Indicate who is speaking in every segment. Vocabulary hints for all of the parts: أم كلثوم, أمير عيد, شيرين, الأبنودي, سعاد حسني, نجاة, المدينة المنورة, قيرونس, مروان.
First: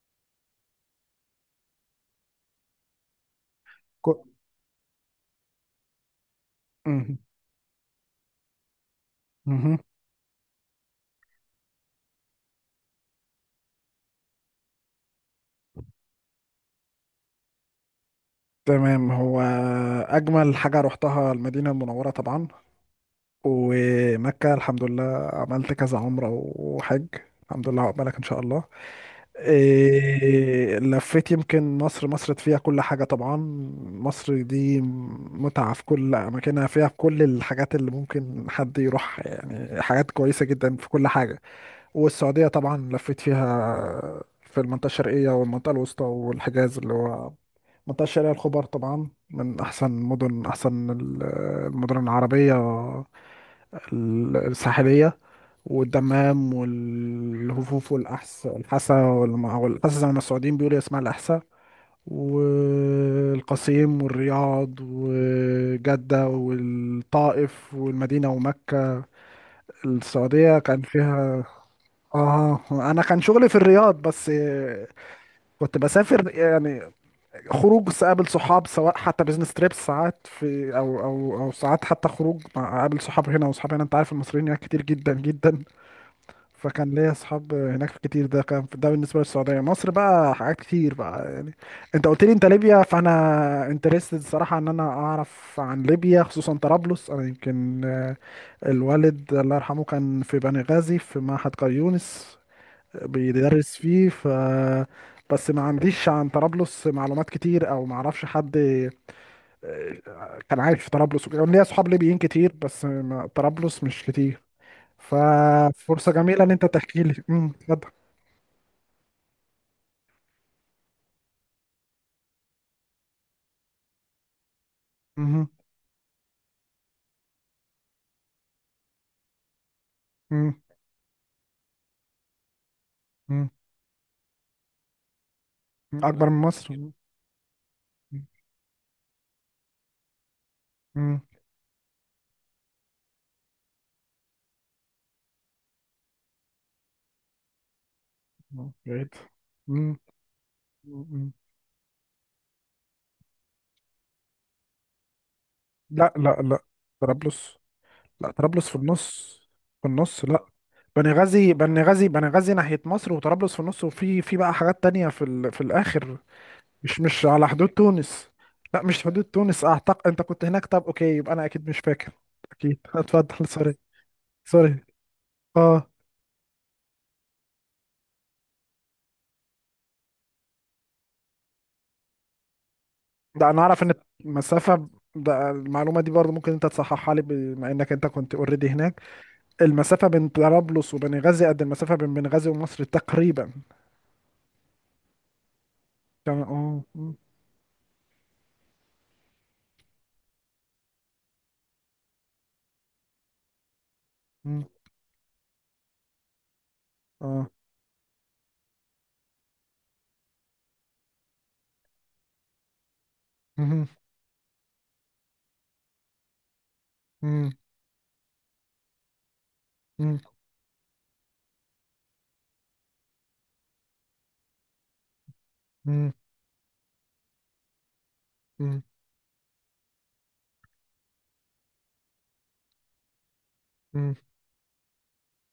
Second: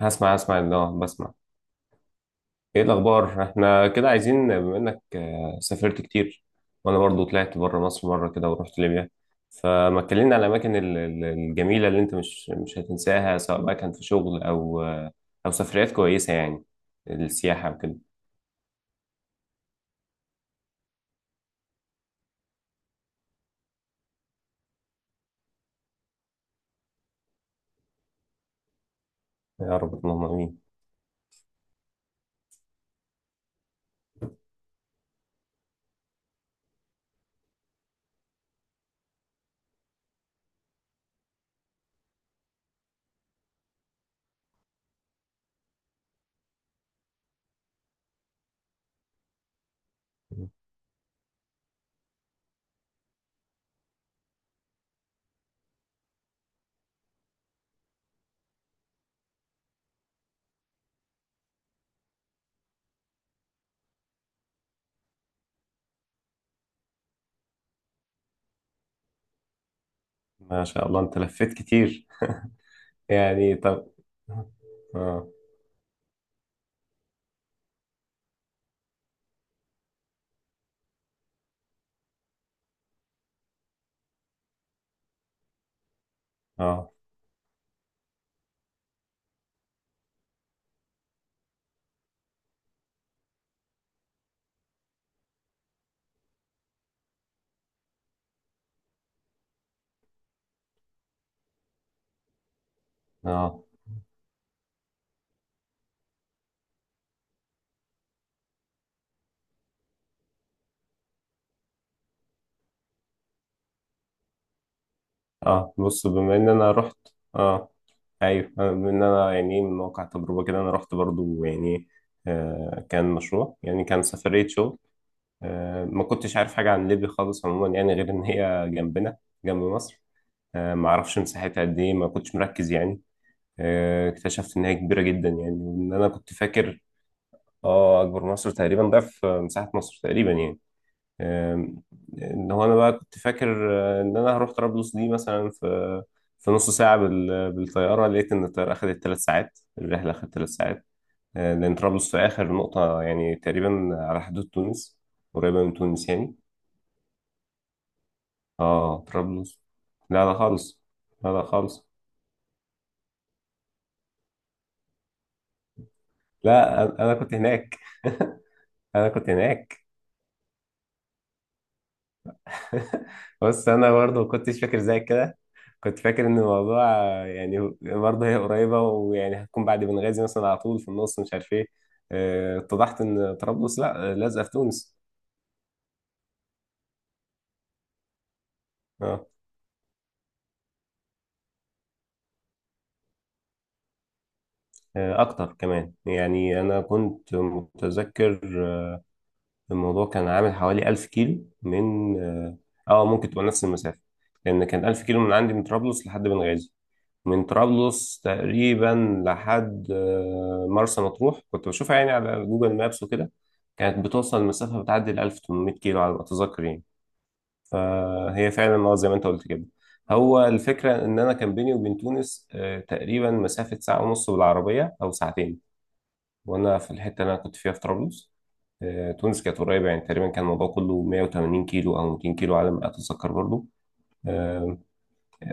Speaker 1: هسمع اللي بسمع. ايه الاخبار؟ احنا كده
Speaker 2: كو-
Speaker 1: عايزين، بما انك سافرت كتير. وانا
Speaker 2: مهم.
Speaker 1: برضو طلعت بره مصر مره كده ورحت ليبيا.
Speaker 2: مهم.
Speaker 1: فما اتكلمنا على الاماكن الجميله اللي انت مش هتنساها، سواء بقى كان في شغل او او سفريات كويسه يعني، السياحه وكده.
Speaker 2: تمام. هو أجمل حاجة روحتها المدينة المنورة طبعا، ومكة الحمد لله. عملت كذا عمرة وحج الحمد لله. عقبالك إن شاء الله.
Speaker 1: يا رب، اللهم امين.
Speaker 2: إيه، لفيت يمكن مصر. مصر فيها كل حاجة طبعا. مصر دي متعة في كل أماكنها، فيها في كل الحاجات اللي ممكن حد يروح، يعني حاجات كويسة جدا في كل حاجة. والسعودية طبعا لفيت فيها، في المنطقة الشرقية والمنطقة الوسطى والحجاز اللي هو منطقة شارع الخبر، طبعا من أحسن مدن، أحسن المدن العربية الساحلية، والدمام والهفوف الحسا والأحسا، زي ما السعوديين بيقولوا اسمها الأحسا، والقصيم والرياض وجدة والطائف والمدينة ومكة. السعودية
Speaker 1: ما
Speaker 2: كان
Speaker 1: شاء الله انت
Speaker 2: فيها،
Speaker 1: لفيت كتير.
Speaker 2: آه أنا كان شغلي في
Speaker 1: يعني طب.
Speaker 2: الرياض بس.
Speaker 1: اه
Speaker 2: كنت بسافر يعني، خروج قابل صحاب، سواء حتى بزنس تريبس ساعات في او ساعات، حتى خروج مع قابل صحاب هنا وصحاب هنا، انت عارف المصريين هناك كتير جدا جدا، فكان
Speaker 1: اه
Speaker 2: ليا اصحاب هناك كتير. ده كان ده بالنسبه للسعوديه. مصر بقى حاجات كتير بقى يعني. انت قلت لي انت ليبيا، فانا انترستد الصراحه ان انا اعرف عن ليبيا، خصوصا طرابلس. انا يمكن الوالد الله يرحمه كان في بني غازي في معهد قريونس
Speaker 1: اه
Speaker 2: بيدرس فيه، ف بس ما عنديش عن طرابلس معلومات كتير، او ما اعرفش حد كان عايش في طرابلس وكده. ليا اصحاب ليبيين كتير، بس ما... طرابلس مش كتير.
Speaker 1: اه بص،
Speaker 2: ففرصة
Speaker 1: بما
Speaker 2: جميلة
Speaker 1: ان
Speaker 2: ان انت
Speaker 1: انا رحت.
Speaker 2: تحكي لي.
Speaker 1: اه
Speaker 2: اتفضل.
Speaker 1: ايوه، بما ان انا يعني من واقع تجربه كده، انا رحت برضو يعني. كان مشروع، يعني كان سفريه شغل.
Speaker 2: مهم.
Speaker 1: ما كنتش عارف حاجه عن ليبيا خالص عموما يعني، غير ان هي جنبنا، جنب مصر.
Speaker 2: مم.
Speaker 1: ما اعرفش مساحتها قد ايه، ما كنتش مركز يعني.
Speaker 2: مم.
Speaker 1: اكتشفت ان هي كبيره جدا يعني، وان انا
Speaker 2: اكبر
Speaker 1: كنت
Speaker 2: من مصر.
Speaker 1: فاكر. اه اكبر مصر، تقريبا ضعف مساحه مصر تقريبا يعني.
Speaker 2: امم.
Speaker 1: آم، ان هو انا بقى كنت فاكر، ان انا هروح طرابلس دي مثلا في في نص ساعه بالطياره، لقيت ان الطياره اخذت
Speaker 2: بعيد.
Speaker 1: ثلاث ساعات،
Speaker 2: مم.
Speaker 1: الرحله اخذت ثلاث ساعات.
Speaker 2: مم.
Speaker 1: لان طرابلس في اخر نقطه يعني تقريبا على حدود تونس، قريبه من تونس
Speaker 2: لا
Speaker 1: يعني.
Speaker 2: لا لا، طرابلس، لا طرابلس في
Speaker 1: اه
Speaker 2: النص،
Speaker 1: طرابلس،
Speaker 2: في النص.
Speaker 1: لا لا
Speaker 2: لا،
Speaker 1: خالص،
Speaker 2: بني
Speaker 1: لا لا
Speaker 2: غازي، بني
Speaker 1: خالص.
Speaker 2: غازي بني غازي ناحية مصر، وطرابلس في النص، وفي بقى حاجات تانية في ال... في الآخر.
Speaker 1: لا انا
Speaker 2: مش
Speaker 1: أنا
Speaker 2: مش
Speaker 1: كنت
Speaker 2: على حدود
Speaker 1: هناك.
Speaker 2: تونس، لا مش في
Speaker 1: انا
Speaker 2: حدود
Speaker 1: كنت
Speaker 2: تونس.
Speaker 1: هناك.
Speaker 2: اعتقد انت كنت هناك، طب اوكي، يبقى انا اكيد مش فاكر. اكيد اتفضل.
Speaker 1: بص،
Speaker 2: سوري.
Speaker 1: انا برضه ما كنتش فاكر
Speaker 2: سوري.
Speaker 1: زي كده.
Speaker 2: اه.
Speaker 1: كنت فاكر ان الموضوع يعني برضه هي قريبه، ويعني هتكون بعد بنغازي مثلا، على طول في النص، مش عارف ايه. اتضحت ان
Speaker 2: ده انا
Speaker 1: طرابلس
Speaker 2: اعرف ان
Speaker 1: لا، لازقه في
Speaker 2: المسافة،
Speaker 1: تونس.
Speaker 2: ده المعلومة دي برضه ممكن انت تصححها لي بما انك انت كنت اوريدي هناك.
Speaker 1: اه،
Speaker 2: المسافة بين طرابلس وبنغازي قد المسافة بين بنغازي ومصر تقريبا.
Speaker 1: اكتر كمان،
Speaker 2: كان
Speaker 1: يعني انا
Speaker 2: اه
Speaker 1: كنت متذكر. آه، الموضوع كان عامل حوالي 1000 كيلو من ممكن تبقى نفس المسافه. لان
Speaker 2: مم،
Speaker 1: كان 1000 كيلو من عندي، من طرابلس لحد بنغازي. من
Speaker 2: اه
Speaker 1: طرابلس تقريبا لحد مرسى مطروح، كنت بشوفها يعني على جوجل مابس وكده.
Speaker 2: مهم،
Speaker 1: كانت بتوصل المسافة، بتعدي ال 1800 كيلو على ما أتذكر يعني.
Speaker 2: مم،
Speaker 1: فهي فعلا اه زي ما أنت قلت كده.
Speaker 2: مم،
Speaker 1: هو الفكرة إن أنا كان بيني وبين تونس تقريبا مسافة ساعة ونص بالعربية أو ساعتين.
Speaker 2: مم،
Speaker 1: وأنا في الحتة اللي أنا كنت فيها في طرابلس،
Speaker 2: مم،
Speaker 1: تونس كانت قريبة يعني، تقريبا كان الموضوع كله 180 كيلو أو 200 كيلو على ما أتذكر برضه.
Speaker 2: مم.
Speaker 1: آه،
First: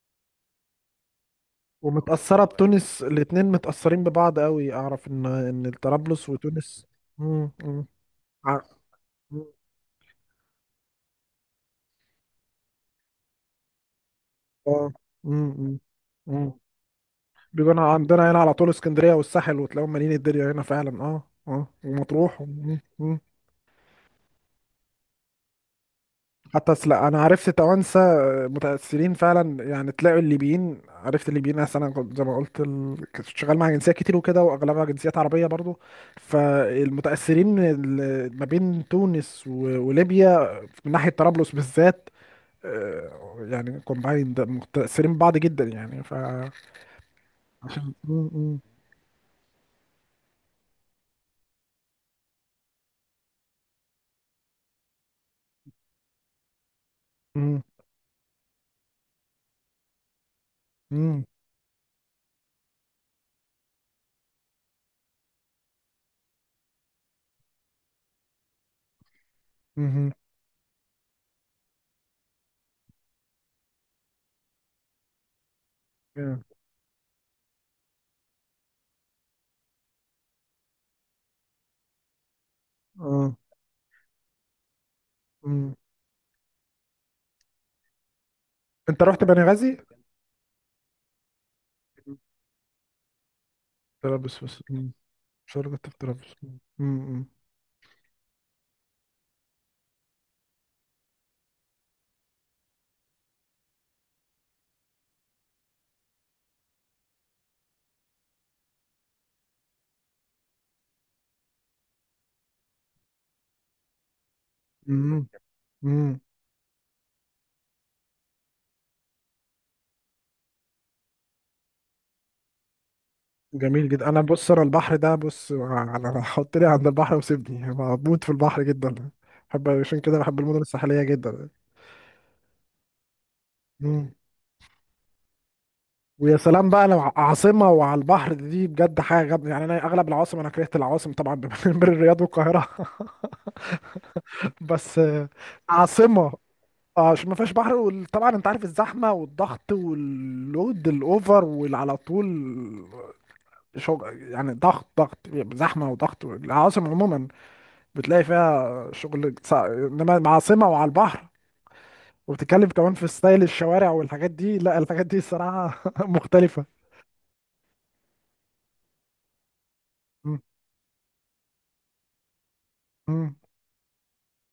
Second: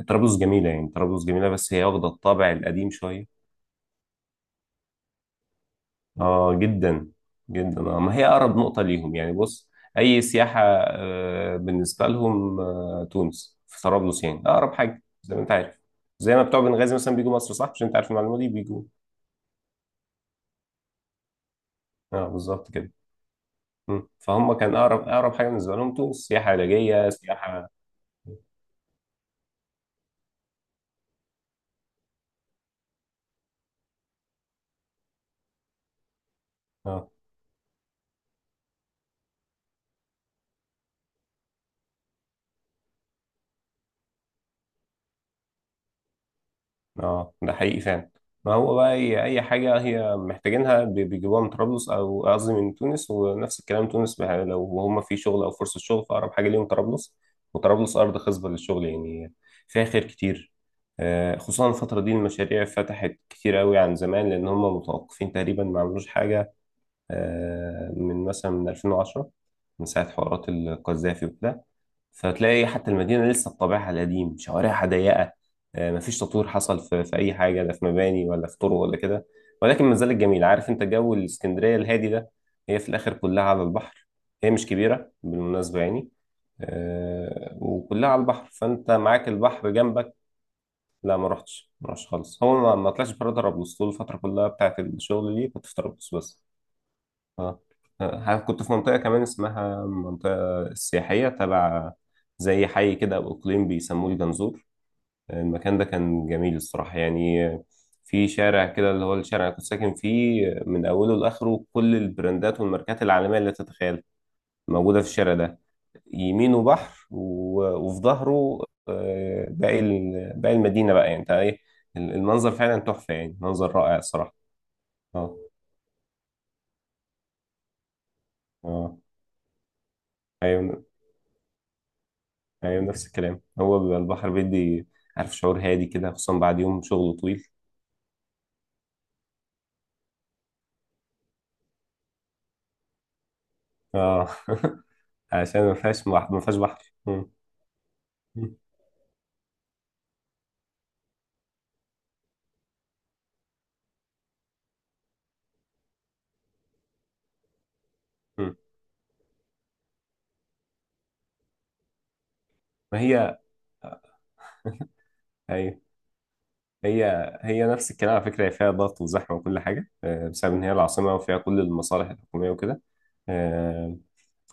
Speaker 1: طرابلس جميلة يعني، طرابلس جميلة بس هي واخدة
Speaker 2: ومتأثرة
Speaker 1: الطابع القديم
Speaker 2: بتونس،
Speaker 1: شوية.
Speaker 2: الاتنين متأثرين ببعض قوي. اعرف ان طرابلس
Speaker 1: اه
Speaker 2: وتونس
Speaker 1: جدا
Speaker 2: مم،
Speaker 1: جدا. آه. ما هي اقرب
Speaker 2: ع-
Speaker 1: نقطة ليهم يعني. بص، اي سياحة، بالنسبة لهم، تونس في طرابلس يعني اقرب
Speaker 2: اه
Speaker 1: حاجة، زي ما انت
Speaker 2: امم
Speaker 1: عارف، زي ما
Speaker 2: امم،
Speaker 1: بتوع بنغازي مثلا بيجوا مصر، صح؟
Speaker 2: بيجوا
Speaker 1: مش
Speaker 2: هنا
Speaker 1: انت عارف
Speaker 2: عندنا،
Speaker 1: المعلومة
Speaker 2: هنا
Speaker 1: دي؟
Speaker 2: على طول
Speaker 1: بيجوا.
Speaker 2: اسكندريه والساحل، وتلاقيهم مالين الدنيا هنا فعلا. اه اه.
Speaker 1: اه
Speaker 2: ومطروح.
Speaker 1: بالظبط
Speaker 2: مم،
Speaker 1: كده.
Speaker 2: مم.
Speaker 1: مم. فهم كان اقرب اقرب حاجة بالنسبة لهم تونس، سياحة
Speaker 2: لا
Speaker 1: علاجية،
Speaker 2: انا عرفت
Speaker 1: سياحة.
Speaker 2: توانسه. آه، متاثرين فعلا يعني، تلاقوا الليبيين، عرفت الليبيين، أصل انا كنت زي ما قلت كنت شغال مع جنسيات كتير وكده، واغلبها جنسيات عربيه برضو.
Speaker 1: اه
Speaker 2: فالمتاثرين ما بين تونس وليبيا من ناحيه طرابلس بالذات، آه، يعني كومباين، متاثرين ببعض جدا يعني. ف
Speaker 1: اه، ده حقيقي فعلا.
Speaker 2: مم،
Speaker 1: ما
Speaker 2: مم.
Speaker 1: هو بقى هي اي حاجه هي محتاجينها، بيجيبوها من طرابلس، او قصدي من تونس. ونفس الكلام تونس بقى، لو هم في شغل او فرصه شغل، فاقرب حاجه ليهم طرابلس.
Speaker 2: مم.
Speaker 1: وطرابلس ارض خصبه للشغل يعني، فيها خير كتير.
Speaker 2: مم.
Speaker 1: خصوصا الفتره دي المشاريع فتحت كتير قوي عن زمان، لان هم متوقفين تقريبا، ما عملوش حاجه من مثلا من 2010، من ساعه
Speaker 2: مهم.
Speaker 1: حوارات القذافي وكده. فتلاقي حتى المدينة لسه بطابعها القديم، شوارعها ضيقة، مفيش
Speaker 2: yeah.
Speaker 1: تطوير حصل في أي حاجة، لا في مباني ولا في طرق ولا كده. ولكن ما زالت جميلة، عارف أنت جو الإسكندرية الهادي ده؟ هي في الآخر
Speaker 2: اه
Speaker 1: كلها على البحر. هي مش كبيرة
Speaker 2: مم.
Speaker 1: بالمناسبة يعني. وكلها على البحر، فأنت
Speaker 2: انت رحت
Speaker 1: معاك
Speaker 2: بني
Speaker 1: البحر
Speaker 2: غازي؟
Speaker 1: جنبك. لا ما رحتش، ما رحتش خالص. هو ما طلعش بره طرابلس طول الفترة
Speaker 2: طرابلس
Speaker 1: كلها
Speaker 2: بس
Speaker 1: بتاعت
Speaker 2: مم.
Speaker 1: الشغل دي، كنت في
Speaker 2: شرطة في
Speaker 1: طرابلس
Speaker 2: طرابلس
Speaker 1: بس.
Speaker 2: مم. مم.
Speaker 1: اه. كنت في منطقة كمان اسمها منطقة السياحية تبع، زي حي كده أو إقليم، بيسموه الجنزور. المكان ده كان جميل الصراحة يعني. في شارع كده، اللي هو الشارع اللي كنت ساكن فيه، من أوله لآخره كل البراندات والماركات العالمية اللي تتخيل موجودة في
Speaker 2: مم.
Speaker 1: الشارع ده.
Speaker 2: مم.
Speaker 1: يمينه بحر وفي ظهره، باقي باقي المدينة بقى، يعني انت ايه، المنظر فعلا تحفة يعني، منظر
Speaker 2: جميل
Speaker 1: رائع
Speaker 2: جدا. انا
Speaker 1: الصراحة.
Speaker 2: بص، انا البحر ده،
Speaker 1: اه
Speaker 2: بص انا حط لي عند البحر وسيبني، أنا بموت في البحر جدا.
Speaker 1: اه
Speaker 2: بحب، عشان كده بحب المدن
Speaker 1: ايوه
Speaker 2: الساحلية جدا.
Speaker 1: ايوه، نفس الكلام. هو بيبقى
Speaker 2: مم.
Speaker 1: البحر بيدي، عارف، شعور هادي كده
Speaker 2: ويا
Speaker 1: خصوصا بعد
Speaker 2: سلام
Speaker 1: يوم
Speaker 2: بقى لو
Speaker 1: شغل طويل.
Speaker 2: عاصمة وعلى البحر، دي بجد حاجة جامدة يعني. أنا أغلب العواصم، أنا كرهت العواصم طبعا بين الرياض والقاهرة
Speaker 1: اه.
Speaker 2: بس آه،
Speaker 1: عشان ما فيهاش
Speaker 2: عاصمة،
Speaker 1: ما فيهاش بحر.
Speaker 2: اه عشان
Speaker 1: مم.
Speaker 2: ما فيهاش بحر، وطبعا انت
Speaker 1: مم.
Speaker 2: عارف الزحمه والضغط واللود الاوفر، واللي على طول شغل يعني، ضغط ضغط، زحمه وضغط العواصم عموما. بتلاقي
Speaker 1: مم.
Speaker 2: فيها شغل انما مع عاصمه وعلى البحر، وبتتكلم كمان
Speaker 1: ما
Speaker 2: في
Speaker 1: هي
Speaker 2: ستايل الشوارع والحاجات دي، لا الحاجات دي
Speaker 1: ايوه،
Speaker 2: الصراحه مختلفه.
Speaker 1: هي هي نفس الكلام على فكره، هي فيها ضغط وزحمه وكل حاجه
Speaker 2: مم.
Speaker 1: بسبب ان هي العاصمه وفيها كل المصالح الحكوميه وكده.
Speaker 2: مم.
Speaker 1: آه،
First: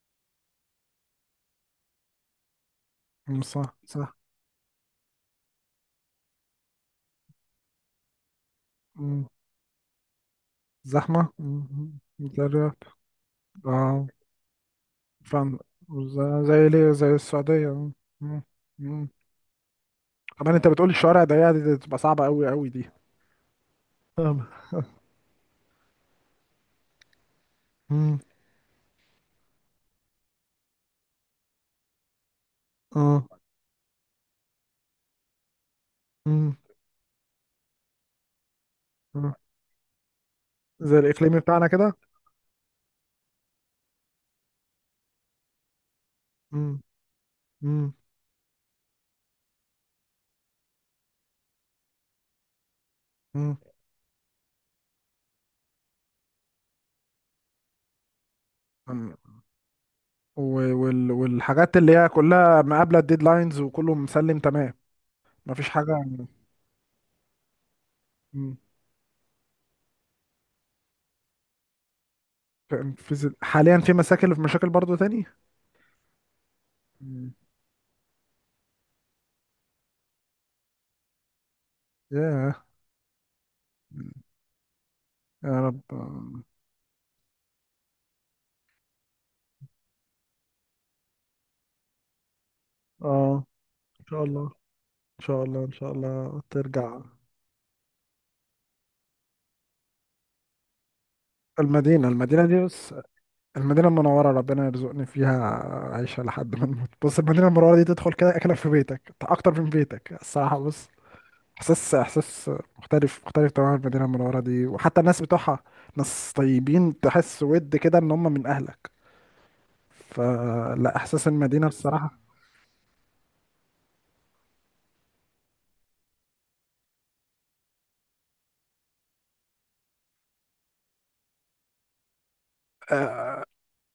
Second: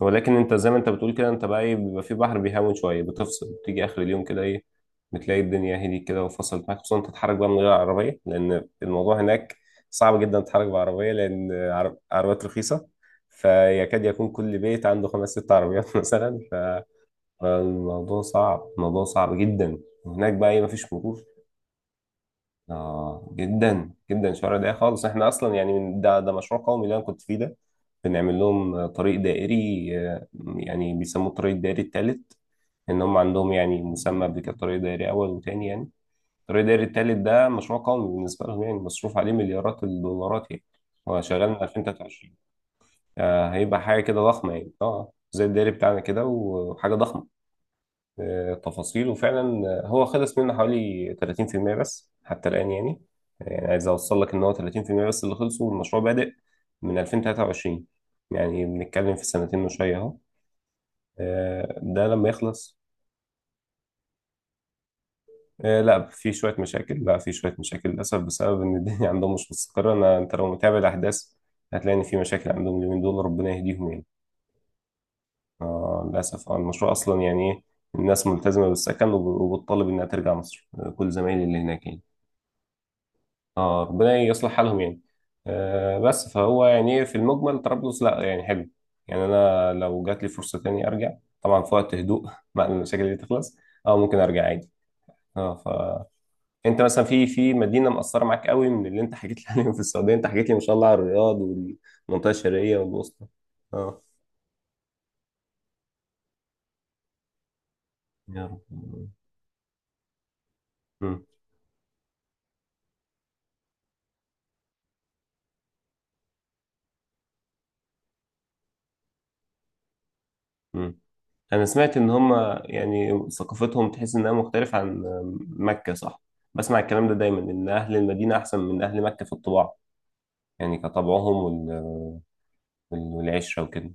Speaker 1: ولكن انت زي ما انت بتقول كده، انت بقى ايه، بيبقى في بحر بيهون شويه،
Speaker 2: مم.
Speaker 1: بتفصل،
Speaker 2: صح
Speaker 1: بتيجي اخر
Speaker 2: صح.
Speaker 1: اليوم كده ايه، بتلاقي الدنيا هديت كده وفصلت معاك. خصوصا انت تتحرك بقى من غير عربيه، لان الموضوع
Speaker 2: مم.
Speaker 1: هناك صعب جدا تتحرك بعربيه،
Speaker 2: زحمه.
Speaker 1: لان
Speaker 2: مم.
Speaker 1: عربيات
Speaker 2: مدرب.
Speaker 1: رخيصه، فيكاد
Speaker 2: اه
Speaker 1: يكون كل بيت عنده خمس ست
Speaker 2: فاهم،
Speaker 1: عربيات. مثلا
Speaker 2: زي ليه، زي السعوديه.
Speaker 1: فالموضوع
Speaker 2: مم.
Speaker 1: صعب، الموضوع
Speaker 2: مم.
Speaker 1: صعب جدا. وهناك بقى
Speaker 2: كمان
Speaker 1: ايه،
Speaker 2: انت بتقول
Speaker 1: مفيش مرور.
Speaker 2: الشوارع ضيقه، دي تبقى صعبه قوي قوي دي.
Speaker 1: اه جدا جدا،
Speaker 2: طب.
Speaker 1: شوارع ضيقه خالص. احنا اصلا يعني من ده مشروع قومي اللي انا كنت فيه ده،
Speaker 2: مم.
Speaker 1: بنعمل لهم طريق دائري، يعني بيسموه الطريق الدائري الثالث. ان هم
Speaker 2: اه.
Speaker 1: عندهم يعني مسمى قبل كده طريق دائري اول وتاني يعني.
Speaker 2: مم.
Speaker 1: الطريق الدائري الثالث ده مشروع قومي بالنسبه لهم يعني، مصروف عليه
Speaker 2: آه.
Speaker 1: مليارات الدولارات يعني.
Speaker 2: زي
Speaker 1: هو
Speaker 2: الاقليمي
Speaker 1: شغال من
Speaker 2: بتاعنا كده.
Speaker 1: 2023. آه هيبقى حاجه كده ضخمه يعني، اه زي الدائري بتاعنا كده،
Speaker 2: مم.
Speaker 1: وحاجه ضخمه
Speaker 2: مم.
Speaker 1: تفاصيل وفعلا. هو خلص منه حوالي 30% بس حتى الآن يعني.
Speaker 2: مم.
Speaker 1: يعني عايز أوصل لك إن هو 30% بس اللي خلصوا، والمشروع بادئ من 2023. يعني
Speaker 2: أم،
Speaker 1: بنتكلم في سنتين وشوية أهو.
Speaker 2: والحاجات اللي
Speaker 1: ده
Speaker 2: هي
Speaker 1: لما
Speaker 2: كلها
Speaker 1: يخلص.
Speaker 2: مقابله الديدلاينز، وكله مسلم تمام، مفيش حاجه.
Speaker 1: لا، في شوية مشاكل، لا في شوية مشاكل للأسف،
Speaker 2: أم،
Speaker 1: بسبب إن الدنيا عندهم مش مستقرة. أنا أنت لو متابع الأحداث هتلاقي إن في مشاكل عندهم اليومين دول، ربنا
Speaker 2: حاليا
Speaker 1: يهديهم
Speaker 2: في
Speaker 1: يعني.
Speaker 2: مشاكل، في مشاكل برضو تاني.
Speaker 1: للأسف، المشروع أصلا
Speaker 2: أم،
Speaker 1: يعني إيه، الناس ملتزمة بالسكن وبتطالب إنها ترجع مصر. كل زمايلي اللي هناك يعني،
Speaker 2: ياه.
Speaker 1: اه
Speaker 2: أم،
Speaker 1: ربنا يصلح حالهم يعني.
Speaker 2: يا رب.
Speaker 1: بس فهو يعني إيه، في المجمل طرابلس لا يعني حلو، يعني انا لو جات لي فرصه تاني ارجع، طبعا في وقت هدوء. بعد ما المشاكل دي
Speaker 2: اه
Speaker 1: تخلص، اه
Speaker 2: ان
Speaker 1: ممكن
Speaker 2: شاء الله،
Speaker 1: ارجع عادي.
Speaker 2: ان شاء
Speaker 1: اه،
Speaker 2: الله، ان شاء الله
Speaker 1: فانت
Speaker 2: ترجع.
Speaker 1: مثلا في في مدينه مأثره معاك قوي من اللي انت حكيت لي عليهم في السعوديه؟ انت حكيت لي ما شاء الله على الرياض
Speaker 2: المدينه
Speaker 1: والمنطقه
Speaker 2: المدينه دي
Speaker 1: الشرقيه
Speaker 2: بس،
Speaker 1: والوسطى.
Speaker 2: المدينة
Speaker 1: اه.
Speaker 2: المنورة، ربنا يرزقني فيها عيشة لحد ما نموت. بص المدينة المنورة دي، تدخل كده
Speaker 1: يا
Speaker 2: أكنك
Speaker 1: رب.
Speaker 2: في بيتك، أكتر من بيتك الصراحة. بص،
Speaker 1: مم.
Speaker 2: إحساس، إحساس مختلف، مختلف تماما المدينة المنورة دي، وحتى الناس بتوعها ناس طيبين، تحس ود كده إن هم من أهلك. فلا،
Speaker 1: مم.
Speaker 2: إحساس
Speaker 1: انا
Speaker 2: المدينة
Speaker 1: سمعت ان
Speaker 2: بصراحة.
Speaker 1: هم يعني ثقافتهم، تحس انها مختلفة عن مكة، صح؟ بسمع الكلام ده دايما، ان اهل المدينة احسن من اهل مكة في الطباع يعني، كطبعهم وال...
Speaker 2: آه،
Speaker 1: والعشرة وكده.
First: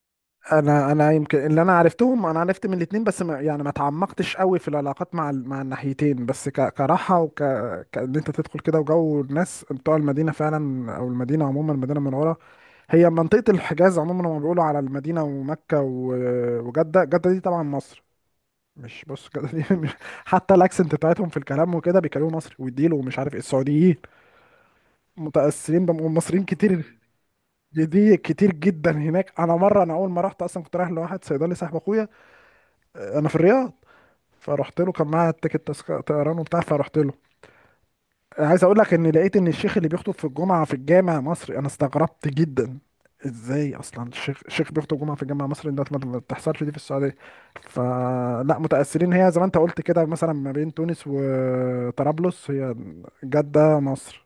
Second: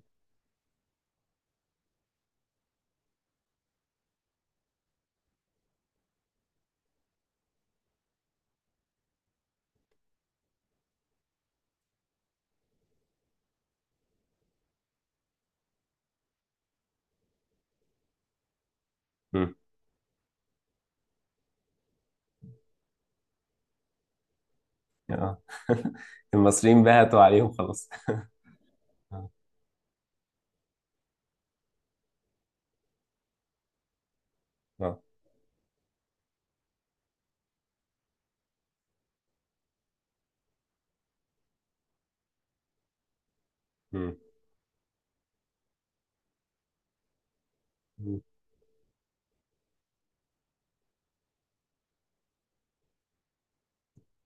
Speaker 2: أنا يمكن اللي أنا عرفتهم، أنا عرفت من الاتنين بس، ما يعني ما تعمقتش قوي في العلاقات مع مع الناحيتين، بس كراحة كأن أنت تدخل كده، وجو الناس بتوع المدينة فعلا، أو المدينة عموما المدينة المنورة، هي منطقة الحجاز عموما، لما بيقولوا على المدينة ومكة وجدة. جدة دي طبعا مصر، مش بص جدة
Speaker 1: مم.
Speaker 2: دي مش حتى الاكسنت بتاعتهم في الكلام وكده، بيكلموا مصري والديل، ومش عارف ايه، السعوديين
Speaker 1: آه.
Speaker 2: متأثرين والمصريين
Speaker 1: المصريين
Speaker 2: كتير.
Speaker 1: بهتوا عليهم
Speaker 2: دي,
Speaker 1: خلاص.
Speaker 2: دي كتير جدا
Speaker 1: اه.
Speaker 2: هناك. انا مرة، انا اول ما رحت اصلا كنت رايح لواحد صيدلي صاحب اخويا انا في الرياض، فرحت له،
Speaker 1: آه.
Speaker 2: كان معايا التيكت طيران وبتاع، فرحت له. عايز اقول لك ان لقيت ان الشيخ اللي بيخطب في الجمعه في الجامع مصري. انا استغربت جدا ازاي اصلا
Speaker 1: مم.
Speaker 2: الشيخ بيخطب جمعه في الجامع المصري ده. ما بتحصلش دي في السعوديه.
Speaker 1: مم.
Speaker 2: فلا متاثرين هي، زي ما انت قلت كده مثلا ما بين تونس وطرابلس، هي جده مصر،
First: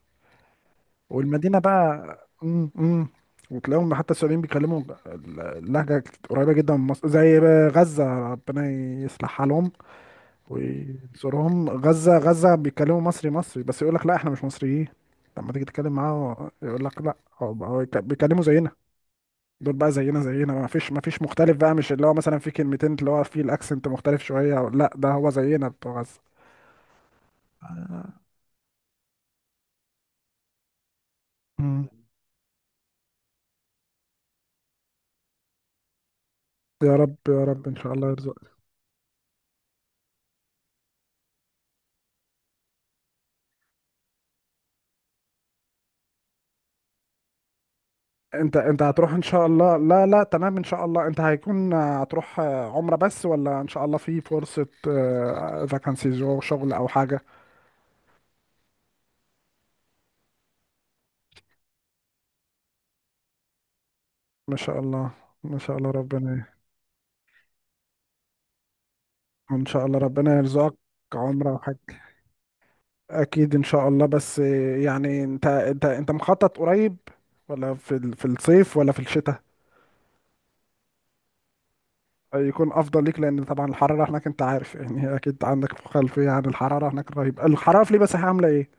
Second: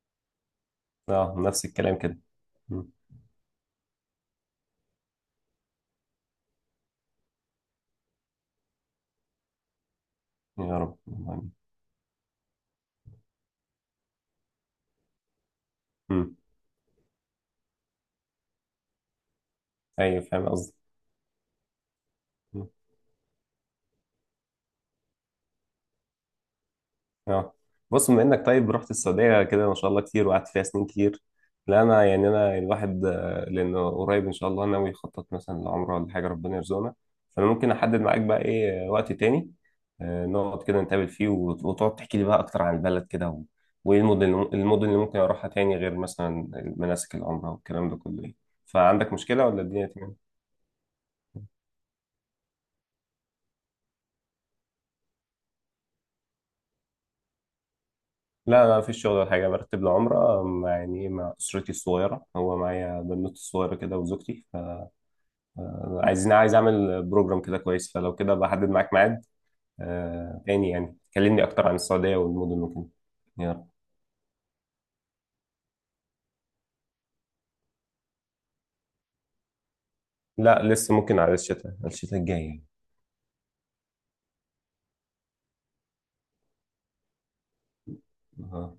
Speaker 1: اه
Speaker 2: والمدينه
Speaker 1: نفس الكلام
Speaker 2: بقى،
Speaker 1: كده. مم.
Speaker 2: امم، وتلاقيهم حتى السعوديين بيتكلموا اللهجه قريبه جدا من مصر، زي غزه. ربنا يصلحها لهم
Speaker 1: يا رب.
Speaker 2: ويزورهم. غزة غزة بيتكلموا مصري مصري، بس يقول لك لا احنا مش مصريين. لما تيجي تتكلم
Speaker 1: مم.
Speaker 2: معاه يقول لك لا، هو بيتكلموا زينا. دول بقى زينا
Speaker 1: ايوه فاهم
Speaker 2: زينا، ما
Speaker 1: قصدي.
Speaker 2: فيش مختلف بقى، مش اللي هو مثلا في كلمتين اللي هو فيه الاكسنت مختلف شوية، أو لا ده هو زينا بتوع غزة.
Speaker 1: اه بص، بما انك طيب رحت السعوديه كده ما شاء الله كتير وقعدت فيها سنين كتير، لا
Speaker 2: مم.
Speaker 1: انا يعني انا الواحد لانه قريب ان شاء الله ناوي يخطط مثلا لعمره ولا حاجه، ربنا يرزقنا.
Speaker 2: يا رب، يا
Speaker 1: فانا
Speaker 2: رب
Speaker 1: ممكن
Speaker 2: ان شاء
Speaker 1: احدد
Speaker 2: الله
Speaker 1: معاك بقى
Speaker 2: يرزقك.
Speaker 1: ايه، وقت تاني، نقعد كده نتقابل فيه وتقعد تحكي لي بقى اكتر عن البلد كده، وايه المدن، اللي ممكن اروحها تاني غير مثلا مناسك العمره والكلام ده كله يعني.
Speaker 2: انت انت هتروح
Speaker 1: فعندك
Speaker 2: ان شاء
Speaker 1: مشكله ولا
Speaker 2: الله؟
Speaker 1: الدنيا
Speaker 2: لا
Speaker 1: تمام؟
Speaker 2: لا تمام. ان شاء الله. انت هيكون هتروح عمرة بس، ولا ان شاء الله في فرصة فاكانسي شغل او حاجة؟
Speaker 1: لا لا مفيش شغل ولا حاجة، برتب لعمرة مع يعني إيه، مع أسرتي الصغيرة، هو معايا بنوتي الصغيرة كده وزوجتي.
Speaker 2: ما شاء الله، ما شاء الله،
Speaker 1: عايزين،
Speaker 2: ربنا
Speaker 1: عايز اعمل بروجرام كده كويس، فلو كده بحدد معاك ميعاد،
Speaker 2: ان شاء الله ربنا
Speaker 1: تاني
Speaker 2: يرزقك
Speaker 1: يعني، كلمني
Speaker 2: عمره
Speaker 1: اكتر عن
Speaker 2: وحج.
Speaker 1: السعودية والمدن ممكن.
Speaker 2: اكيد ان
Speaker 1: يلا.
Speaker 2: شاء الله، بس يعني انت مخطط قريب، ولا في في الصيف ولا في الشتاء؟
Speaker 1: لا لسه، ممكن على الشتاء، على الشتاء الجاي يعني.
Speaker 2: يكون افضل ليك، لان طبعا الحراره هناك انت عارف، يعني اكيد عندك خلفيه عن الحراره هناك رهيبه. الحراره في ليبيا عامله ايه؟
Speaker 1: آه.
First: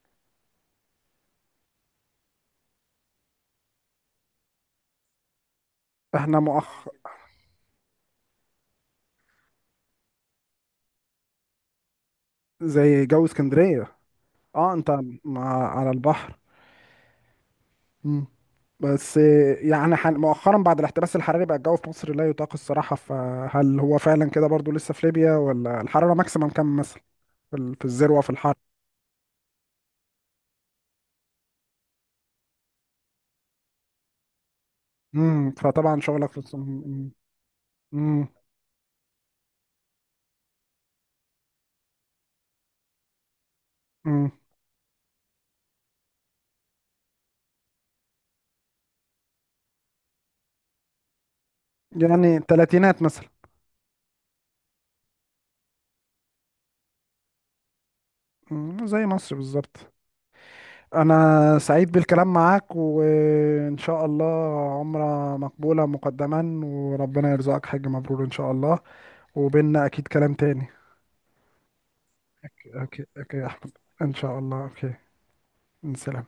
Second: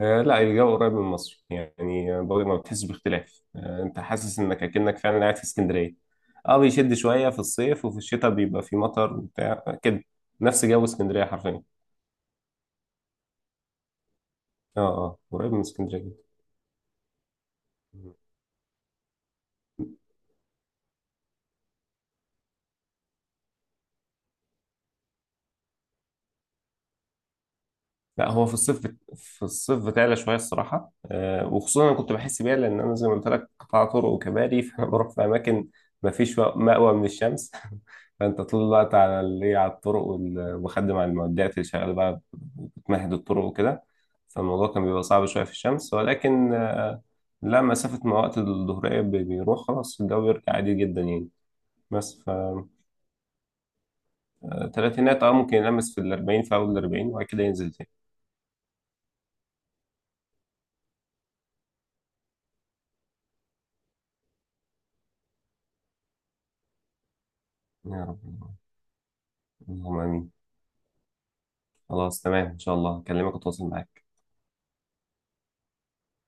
Speaker 1: لا الجو قريب من مصر يعني، برضه ما بتحسش باختلاف، انت حاسس انك اكنك فعلا قاعد في اسكندرية.
Speaker 2: احنا
Speaker 1: اه
Speaker 2: مؤخ
Speaker 1: بيشد شوية في الصيف، وفي الشتاء بيبقى في مطر وبتاع كده، نفس جو اسكندرية حرفيا.
Speaker 2: زي جو اسكندريه. اه
Speaker 1: اه
Speaker 2: انت،
Speaker 1: اه، قريب من
Speaker 2: مع على
Speaker 1: اسكندرية
Speaker 2: البحر.
Speaker 1: جدا.
Speaker 2: مم. بس يعني مؤخرا، بعد الاحتباس الحراري بقى الجو في مصر لا يطاق الصراحه. فهل هو فعلا كده برضو لسه في ليبيا؟ ولا الحراره ماكسيمم كام مثلا في في الذروه في
Speaker 1: لا هو
Speaker 2: الحر؟
Speaker 1: في الصيف في الصيف بتعلى شويه الصراحه. وخصوصا انا كنت بحس بيها، لان انا زي ما قلت لك قطاع طرق وكباري. فانا بروح في اماكن
Speaker 2: فطبعا
Speaker 1: ما
Speaker 2: شغلك في
Speaker 1: فيش
Speaker 2: الصم.
Speaker 1: مأوى من الشمس.
Speaker 2: امم
Speaker 1: فانت طول الوقت على اللي على الطرق وبخدم على المعدات اللي شغاله بقى، بتمهد الطرق وكده.
Speaker 2: امم.
Speaker 1: فالموضوع كان بيبقى صعب شويه في الشمس، ولكن لا مسافه ما وقت الظهريه بيروح خلاص، الجو بيرجع عادي جدا يعني. بس
Speaker 2: يعني تلاتينات مثلا.
Speaker 1: فالثلاثينات اه ممكن يلمس في الأربعين، في أول الأربعين وبعد كده ينزل تاني.
Speaker 2: مم، زي مصر بالظبط. انا سعيد بالكلام معاك، وان شاء الله عمرة مقبولة مقدما، وربنا يرزقك حج
Speaker 1: يا
Speaker 2: مبرور ان شاء
Speaker 1: رب،
Speaker 2: الله. وبيننا
Speaker 1: اللهم
Speaker 2: اكيد
Speaker 1: آمين.
Speaker 2: كلام تاني.
Speaker 1: خلاص تمام، ان شاء الله
Speaker 2: اوكي
Speaker 1: اكلمك
Speaker 2: اوكي يا
Speaker 1: واتواصل
Speaker 2: احمد.
Speaker 1: معاك.
Speaker 2: ان شاء الله اوكي. سلام.